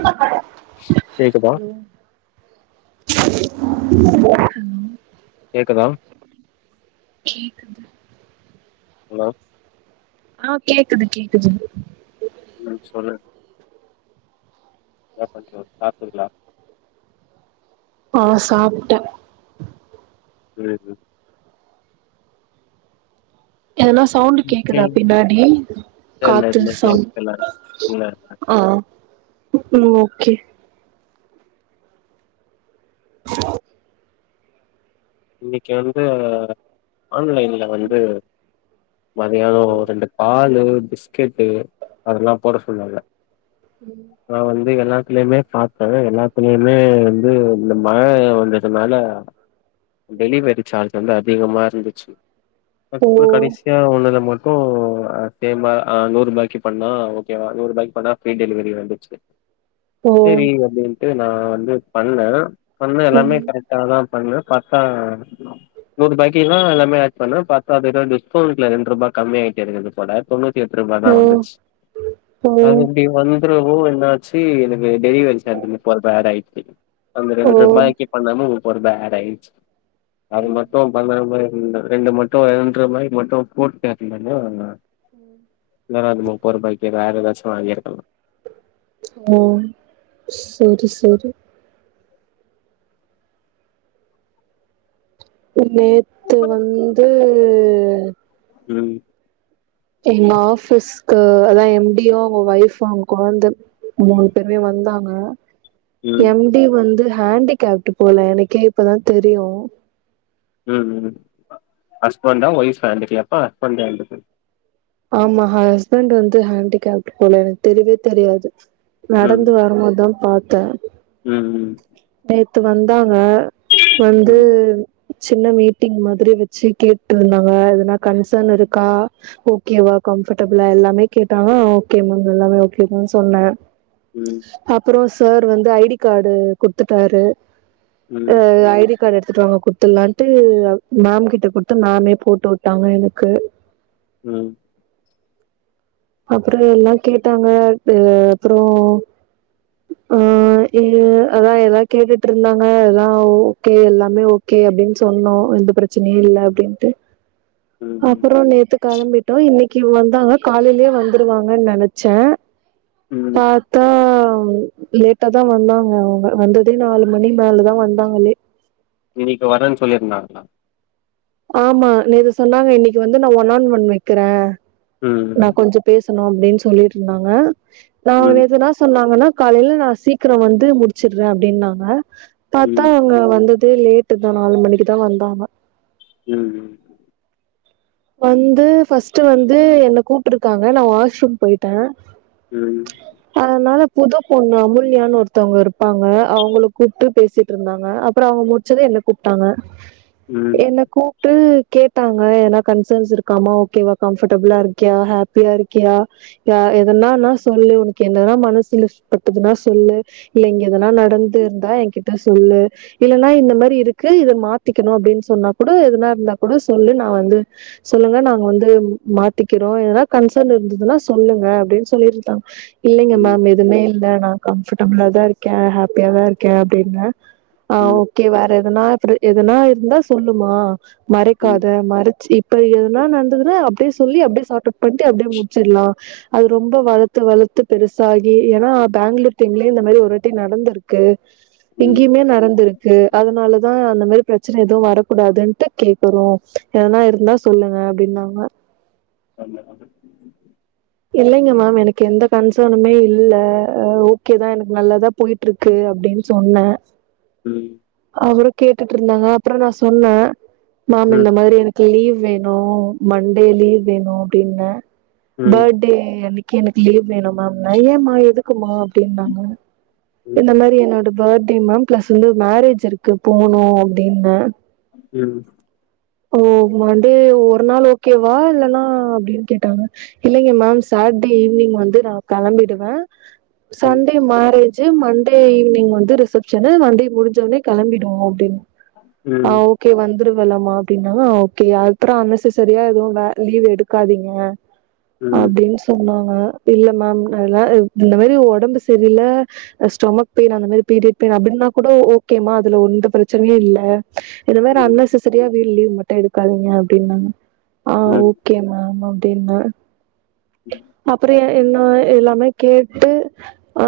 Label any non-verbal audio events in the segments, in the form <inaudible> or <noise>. ஒழுங்க பட்ரா கேக்குதா ஹலோ கேக்குதா கேக்குது ஹலோ ஆ கேக்குது கேக்குது ம் சொல்லு என்ன பண்றிங்க சாப்டீங்ளா ஆ சாப்ட்ட இன்னாது எதனா சவுண்டு கேக்குதா ம் பின்னாடி இல்ல இல்ல காத்து எதுமே சவுண் கேக்கல இல்ல ஆ ம் ஓகே இன்னிக்கி வந்து ஆன்லைன்ல வந்து மதியானோ ரெண்டு பாலு பிஸ்கெட்டு அதெல்லா போட சொன்னாங்க ம் நா வந்து எல்லாத்துலயுமே பாத்தே எல்லாத்துலயுமே வந்து இந்த மழ வந்ததுனால டெலிவெரி சார்ஜ் வந்து அதிகமா இருந்துச்சு ஓ அப்பகூட கடைசி யா உள்ளத மட்டு அ சேமா அ நூறுபாய்க்கி பண்ணா ஓகேவா நூறுபாய்க்கி பண்ணா ஃப்ரீ டெலிவெரி வந்துச் சு ஓ செரி அப்டின்ட்டு நா வந்து பண்ணே பண்ண எல்லாமே ம் கரெக்டா தா பண்ண பாத்தா நூறுபாய்க்கில்லா எல்லாமே ஆட் பண்ண பாத் அதுதா டிஸ்கவுண்ட்ல ரெண்ருபா கம்மி ஆயிட்டிருந்துது போல தொண்ணூத்தி எட்டுருபாதா ஓ வந்துச்சு ஓ அது இப்டி வந்துறவோ என்னா ச்சி எனக்கு டெலிவெரி சார்ஜு முப்பருபா ஆட் ஆய்ட்ச்சி அந்த ஓ ரெண்ட்ருபாய்க்கி பண்ணாம முப்பருபா ஆட் ஆய்ட்ச்சு அது ம் மட்டு பண்ணாம இந்த ரெண்டு மட்டு ரெண்ட்ருபாய்க்கி மட்டு போட்டே அதிகமா இல்லானா அந்த முப்பருபாய்க்கி வேற எதாச்சு வாங்கியிருக்கலா ஓ செரி செரி ம் நேத்து வந்து ம் எங்க ஆஃபீஸ்க்கு அதா எம் டி யு அவங்க வொய்ஃபு அவங்க கொழந்த மூணு பேருமே வந்தாங்க ம் எம் டி வந்து ஹேண்டிகேப்ட்டு போல எனக்கே இப்பதா தெரியு ம் ம் ஹஸ்பண்டா ஒய்ஃப் ஹேண்டிகேப்பா ஹஸ்பண்ட் ஹேண்டிகேப் ஆமா ஹஸ்பண்ட் வந்து ஹேண்டிகேப்ட்டு போல எனக் தெரியவே தெரியாது நடந்து வரம்போத் தா பாத்தே ம் ம் நேத்து வந்தாங்க வந்து ம் சின்ன மீட்டிங் மாதிரி வெச்சு கேட்டுருந்தாங்க எதுனா கன்சர்ன் இருக்கா ஓ கேவா கம்ஃபடபிளா எல்லாமே கேட்டாங்க அ ஓகே மேம் எல்லாமே ஓகே தா சொன்னே ம் அப்பறோ சார் வந்து ஐ டி கார்டு குட்த்துட்டாரு ம் அ ஐ டி கார்ட் எடுத்துட்டுவாங்க குட்த்துலான்ட்டு மேம் கிட்ட குட்த்து மேமே போட்டு விட்டாங்க எனக்கு ம் அப்பறோ எல்லா கேட்டாங்க அ அப்பறோ ஆ எ அதா எதா கேட்டுட்ருந்தாங்க எல்லா ஓகே எல்லாமே ஓகே அப்டின் சொன்னோ எந்த பிரச்சனையு இல்ல அப்டின்ட்டு ம் அப்பறோ நேத்து கெளம்பிட்டோ இன்னைக்கி வந்தாங்க காலைலே வந்துருவாங்கன் நெனைச்சே ம் ம் பாத் தா லேட்டா தா வந்தாங்க அவுங்க வந்ததே நாலு மணி மேல தா வந்தாங்களே இன்னிக்கு வரன் சொல்லீர்ந்தாங்ளா ஆமா நேத்து சொன்னாங்க இன்னைக்கு வந்து நா ஒன் ஆன் ஒன் வெக்கிறே நா ம் கொஞ்ச பேசணு அப்டின் சொல்லீட்ருந்தாங்க நா ம் எதுனா சொன்னாங்கன்னா காலைல நா சீக்கரோ வந்து முடிச்சிட்றே அப்டின்னாங்க பாத்தா ம் அவுங்க வந்ததே லேட்டு தா நாலு மணிக்கு தா வந்தாங்க ம் ம் வந்து ஃபஸ்ட்டு வந்து என்ன கூப்ட்ருக்காங்க நா வாஷ்ரூம் போய்ட்டே ம் அதனால புது பொண்ணு அமுல்யானு ஒருத்தவங்க இருப்பாங்க அவங்கள கூப்ட்டு பேசிட்ருந்தாங்க அப்பறோ அவங்க முட்ச்சது என்ன கூப்ட்டாங்க <unintelligible> என்ன கூப்ட்டு கேட்டாங்க எனா கன்சர்ன்ஸ் இருக்காமா ஓகேவா கம்ஃபடபிளா இருக்கியா ஹேப்பியா இருக்கியா யா எதனான்னா சொல்லு உனக் என்னதா மனசுலப்பட்டதுன்னா சொல்லு இல்ல இங்க எதனா நடந்திர்ந்தா எங்கிட்ட சொல்லு இல்லனா இந்த மாரி இருக்கு இத மாத்திக்கணு அப்டின் சொன்னா கூட எதுனா இர்ந்தா கூட சொல்லு நா வந்து சொல்லுங்க நாங் வந்து ம் மாத்திக்கிறோ எதனா கன்சர்ன் இருந்துதுன்னா சொல்லுங்க அப்டின் சொல்லீர்ந்தாங்க இல்லைங்க ம் மேம் எதுமே இல்ல நா கம்ஃபடபிளா தா இருக்கே ஹேப்பியா தா இருக்கே அப்டின்ன ஆ ம் ஓகே வேற எதனா த்ரு எதனா இருந்தா சொல்லுமா மறைக்காத மறச் இப்ப எ எதுனா நட்ந்துதுன்னா அப்டியே சொல்லி அப்டியே ஷாட் அப் பண்ட்டு அப்டியே முடிச்சிர்லா அத ரொம்ப வளத்து வளத்து பெருசாகி ஏனா பேங்ளூர் டீம்ல இந்த மாரி ஒரு வாட்டி நடந்திருக் க்கு ம் இங்கயுமே நடந்துரு க்கு அதனாலதான் அந்த மாரி பிரச்சனை எதுவும் வர கூடாதுன்ட்டு கேக்குறோம் எவன்னா இருந்தா சொல்லுங்க அப்டின்னாங்க வரல அங்குட்டு இல்லைங்க மேம் எனக்கு எந்த கன்சர்னுமே இல்ல ஓகேதான் எனக்கு நல்லாதான் போய்ட்டு இருக்கு அப்டின்னு சொன்ன ம் அப்பறம் கேட்டுட்டு இருந்தாங்க அப்பறம் நான் சொன்ன மாம் இந்த ம் மாரி எனக்கு லீவ் வேணும் மண்டே லீவ் வேணும் அப்டின்ன ம் பர்த்டே அன்னிக்கு எனக்கு லீவ் வேணும் மேம்ன்ன ஏன்மா எதுக்குமா அப்டின்னாங்க ம் ம் இந்த மாரி என்னோட பர்த்டே மேம் பிளஸ் வந்து மேரேஜ் இருக்கு போனும் அப்டின்ன ம் ஓ மண்டே ஒரு நாள் ஓகேவா இல்லன்னா அப்டின்னு கேட்டாங்க இல்லைங்க மேம் சார்ட்டே ஈவி்னிங் வந்து நான் கிளம்பிடுவேன் ம் ம் சண்டே மேரேஜ் மண்டே ஈவினிங் வந்து ரிசப்ஷனு மண்டே முடிஞ்சவனே கிளம்பிடுவோம் அப்டின்ன ம் ஓகே வந்துருவ இல்லமா அப்டிநாளும் ஓகே அப்பறம் அன்நசசரியா எதுவும் வ லீவு எடுக்காதீங்க ம் ம் அப்டின்னு சொன்னாங்க சொன்னாங்க அப்டில்ல மேம் அதெல்ல இந்த மேரி ஒடம்பு செரில்ல ஸ்டொமக் பெயின் அந்த மாரி பீரியட் பெயின் அப்டின்னா கூடோ ஓகேம்மா அதுல ஒந்த பிரச்சனயும் இல்ல இது வேற அன்நெசசரியா வீ லீவ் மட்டும் எடுக்காதீங்க அப்டின்னாங்க ஆ ஓகே மேம் அப்டின்ன அப்பறம் என்னா எல்லாமே கேட்டு ஆ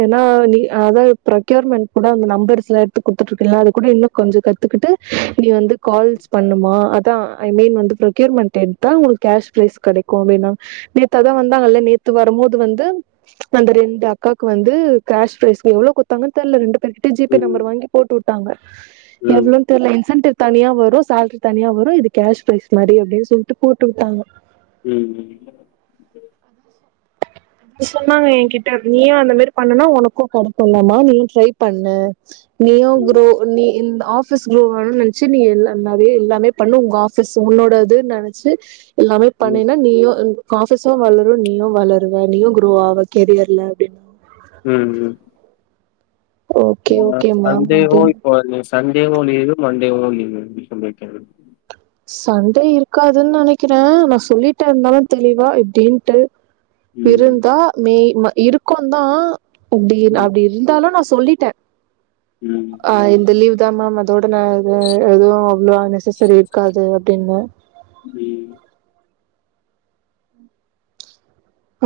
ஏன்னா நீ அத ப்ரக்யூர்மெண்ட் கூட அந்த நம்பர்ஸ்ல எடுத்து குத்துட்டு இருக்கீங்க அது கூட இன்னும் கொஞ்சோ கத்துக்கிட்டு நீ வந்து கால்ஸ் பண்ணுமா அதான் ஐ மீன் வந்து ப்ரக்யூர்மெண்டட் எடுத்தா உனக்கு கேஷ் ப்ரைஸ் கிடைக்கும் அப்டின்னா நேத்து அதான் வந்தாங்கல்ல நேத்து வரம்போது வந்து அந்த ரெண்டு அக்காக்கு வந்து கேஷ் பிரைஸ் எவ்ளோ குத்தாங்கன் தெர்ல ரெண்டு பேரு கிட் ட்ட ஜிபே நம்பர் ம் வாங்கி போட்டு உட்டாங்க எவ்ளோன் தெர்ல இன்சென்டிவ் தனியா வரும் சேல்ரி தனியா வரும் இது கேஷ் ப்ரைஸ் மாரி அப்டின் சொல்ட்டு போட்டுஉட்டாங்க ம் ம் ம் ஆ சோ சொன்னாங்க என்கிட்ட நீயும் அந்த மாரி பண்ணனா உனக்கும் கிடைக்கும் இல்ல மா நீயும் ட்ரை பண்ணு நீயு க்ரோ நி இந் ஆப் ஆபீஸ் க்ரோ அகனு நினைச்சு நீ ந நறையா எல்லாமே பண்ணு உங்க ஆபீஸ் உன்னோடதுன்னு நினைச்சு எல்லாமே ம் பண்ணீனா நீயும் ஆபீஸ் வளரும் நீயும் வள ருவ நீயும் குரோ ஆவ கெரியர்ல அப்டின்னா ம்ம் ஓகே ஆ ஓகே மேம் சண்டேவோ அப்டின்னு இப்போ நீ சண்டேவோலீவு மண்டேவோலீவு எப்டி சொல்ல வைக்கிறது சண்டே இருக்காதுன் நெனக்கிறேன் நா சொல்லிட்டே இருந்தாலும் தெளிவா இப்டின்ட்டு ம். இருந்தா மே ய் இருக்கும் தான் அப்டி ம். அப்டி இந்தாலும் நா சொல்லிட்டேன் ம். ஆ இந்த லீவ் த மேம் அதோட ந ஆ எதுவும் அவ்ளோ அன்நெசசரி இருக்காது அப்டின்ன பி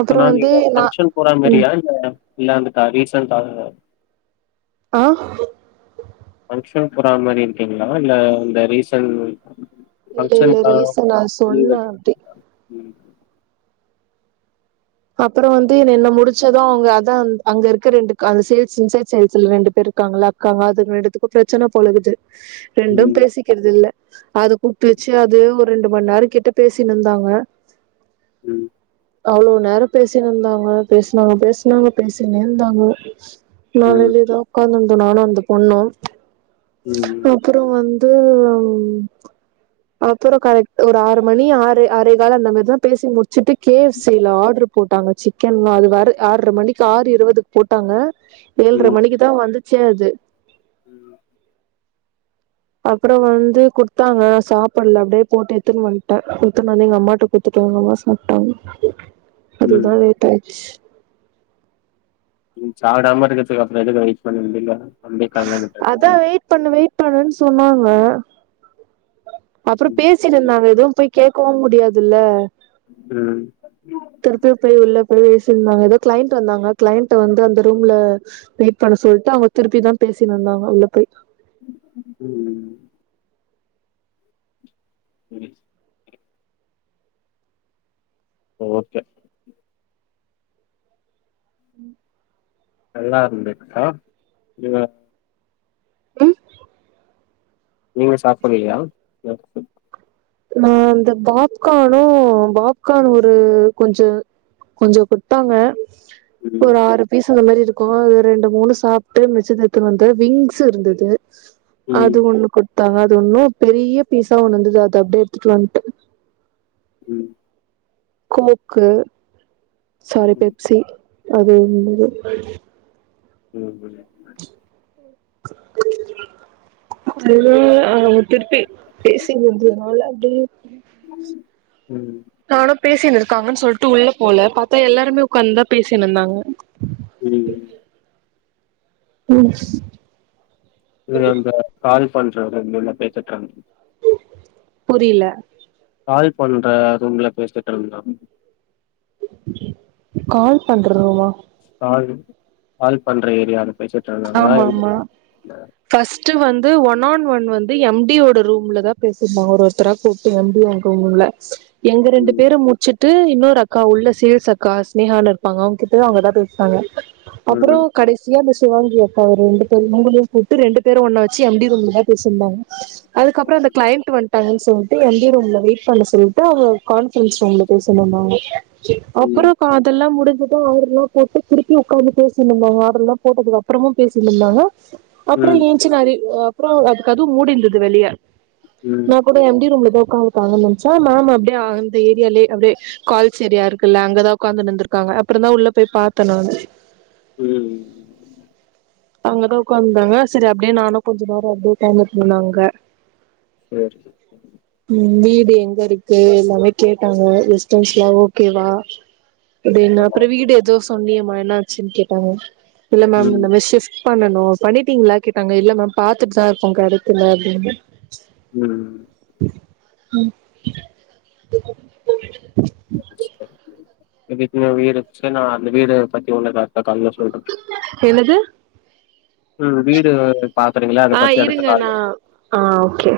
அப்றோ ஆனா வந்து நீங்க நா பங்க்ஷன் போறா மாியா இல்ல இல்ல அந்துக்கா ரீசென்டா ஆ பங்க்ஷன் போறா மாரி இருக்கீங்ளா இல்ல இந்த ரீசன் இல்ல இல்ல ரீசன் நா சொன்னே எடுத்து அப்டி ம். அப்புற வந்து என்ன என்ன முடிச்சதோ அவங்க அதான் அங்க இருக்க ரெண்டு அந்த சேல்ஸ் இன்சைட் சேல்ஸ்ல ரெண்டு பேர் இருக்காங்கள காங்க அதுங்க ரெண்டத்துக்கு பிரச்சன போலகுது ரெண்டும் ம். பேசிக்கிறது இல்ல அத கூப்டு வெச்சி அது ஒரு ரெண்டு மண் நேரம் கிட்ட பேசின்னுந்தாங்க ம் அவ்ளோ நேரம் பேசின்னுந்தாங்க பேசுனாங்க பேசுனாங்க பேசிக்கின்னே இருந்தாங்கோ நா ம். வெளியதா உக்காந்துருந்தே நானு அந்த பொண்ணு ம். அப்பற வந் அப்பற கரெக்ட் ஒரு ஆறு மணி ஆறு ஆறே கால் அந்த மாரிதா பேசி முடிச்சுட்டு கே எஃப் சில ஆர்டரு போட்டாங்க சிக்கன் அது வரு ஆற மணிக்கு ஆறு இருவது போட்டாங்க ஏழுர மணிக்குதா வந்துச்சே அது ம் அப்புற வந்து கொட்த்தாங்க சாப்பட்ல அப்டே போட்டு எத்துன் வன்ட்டே கொத்துன்னனு வந்து எங்க அம்மாட்ட எத்துட்டாங்கமா சாப்டாங்க அதுதா ம். லேட் ஆயிச்சு ம் சாபுடாம இருக்கது அப்றொதுக்கு வெயிட் பண்றீங்க அதா வெயிட் பண்ணு வெயிட் பண்ணு சொன்னாங்க அப்பற ம். பேசி ச்சேரி நாங்க எதுவும் போய் கேட்கவு முடியாதுல்ல ம் திருப்பி போய் உள்ள போய் பேசிருந்தாங்க எதோ கிளைன்ட் வந்தாங்க கிளைன்ட் வந்து அந்த ரூம்ல வெயிட் பண்ண சொல்ட்டு அவங்க திருப்பி தா பேசின்னுந்தாங்க உள்ள போய் ம் ரிலிஸ் ஓகே ம் நல்லா இருந்துச்சா நீங்க ம் நீங்க சாப்பிடலையா நான் இந்த டாப்கானும் பாப்கான் ஒரு கொஞ்ச கொஞ்ச குட்த்தாங்க ஒரு ஆறு பீஸூ அந்த மாரிருக்கு அது ரெண்டு மூணு சாப்ட்டு மிச்சத்தத் எடுத்துனு வந்த வீங்ஸ் இருந்தது அது ம் ஒன்னு குட்த்தாங்க அது ஒன்னு பெரிய பீஸா ஒன்னு வந்தது அத அப்டியே எடுத்துட்டு வந்டே ம் கோக்கு சாரி பெப்சி அது இருந்தது <inaudible> அதுல அவ திருப்பி பேசி முஞ்சதுனால அப்டியே ம் தொடப் பேசின்னு இருக்காங்கன்னு சொல்ட்டு உள்ள போல பாத்தா எல்லாருமே உக்காந்துந்தா பேசின்னு இருந்தாங்க ம் <inaudible> இல்ல அந்த கால் பண்றாங்க உள்ள கை தட்றாங்க புரியில கால் பண்ற ரூம்ல பேசிட்டுருந்தோ கால் பண்ற ரூமா கால் கால் பண்ற ஏரியால பேசிட்ருந்தாங்களா ஆமா எங்க ஆமா பேசிட்ருந்தாங்க? ஃபர்ஸ்ட் வந்து ஒன் ஆன் ஒன் வந்து எம் டி ஓட ரூம்ல தா பேசிருந்தாங்க ஒரு ஒருத்தரா கூப் நம்பி அங்க ஒண்ணு இல்ல எங்க ரெண்டு ம் பேரும் முடிச்சுட் டு இன்னொரு அக்கா உள்ள சேல்ஸ் அக்கா சினேகான்னு இருப்பாங்க அவங்ககிட்டதா அவங்க எதா பேசுவாங்க அப்பறோ ம் கடைசியா மிஸ் சிவாங்கி அக்காவ ரெண்டு பேரயு உங்களையு கூப்ட்டு ரெண்டு பேரு ஒன்னா வச்சு எம் டி ரூம்லதா பேசிருந்தாங்க அதுக்கப்பறோ அந்த கிளைண்ட் வன் டாங்கன் சொல்லிட்டு எம் டி ரூம்ல வெயிட் பண்ண சொல்லிட்டு அவங்க கான்பரன்ஸ் ரூம்ல பேசணுன்னாங்க ம் அப்பறோ கா அதெல்லா முடிஞ்சிட்டு ஆர்டர் எல்லா போட்டு திருப்பி ஒக்காந்து பேசினு இருந்தாங்க ஆர்டர்ல்லா போட்டதுக்கு அப்பறமு பேசினுருந்தாங்க அப்பறோ ம் ச்சி மாரி அப்பறோ அது கதவு மூடிருந்தது வெளிய நா ம் கூ ட எம் டி ரூம்பலதா ஒக்காந்து இருப்பாங்கனு நெனச்சா மேம் அப்டியே அந்த ஏரியாலே அப்டியே கால்ஸ் ஏரியா இருக்குல்ல அங்கதா ஒக்காந்துன்னு இந்திருக்காங்க அப்பறந்தா உள்ள போய் பாத்தே நானு ம் அங்கதா ஒக்காந்துந்தாங்க சேரி அப்டியே நானு கொஞ்ச நேரோ அப்டியே ஒக்காந்துட்டு இருந்தே அங்க சேரி ம் வீடு எங்க இருக்கு எல்லாமே கேட்டாங்க கெஸ்ட் ஹவுஸ்ல்லா ஓகேவா அப்டின்னு ஆமா அப்பறோ வீடு ஏதோ சொன்னியேமா என்ன ஆச்சுன்னு கேட்டாங்க இல்ல மேம் இந்த ம் விஷ்சஷ் பண்ணணு பண்ணிட்டீங்களா கேட்டாங்க இல்ல மேம் பாத்துட்டு தா இருக்கோ கெடைக்கல அப்டின்னு ம் ம் எதுக்குன்னா வீடு புடிச்சிட்டா நா அந்த வீடு பத்தி ஒண்ணு காட்ல கால்ல சொல்றே என்னது ம் வீடு பாக்றீங்களா ஆ இருங்க நா ஆ ஓகே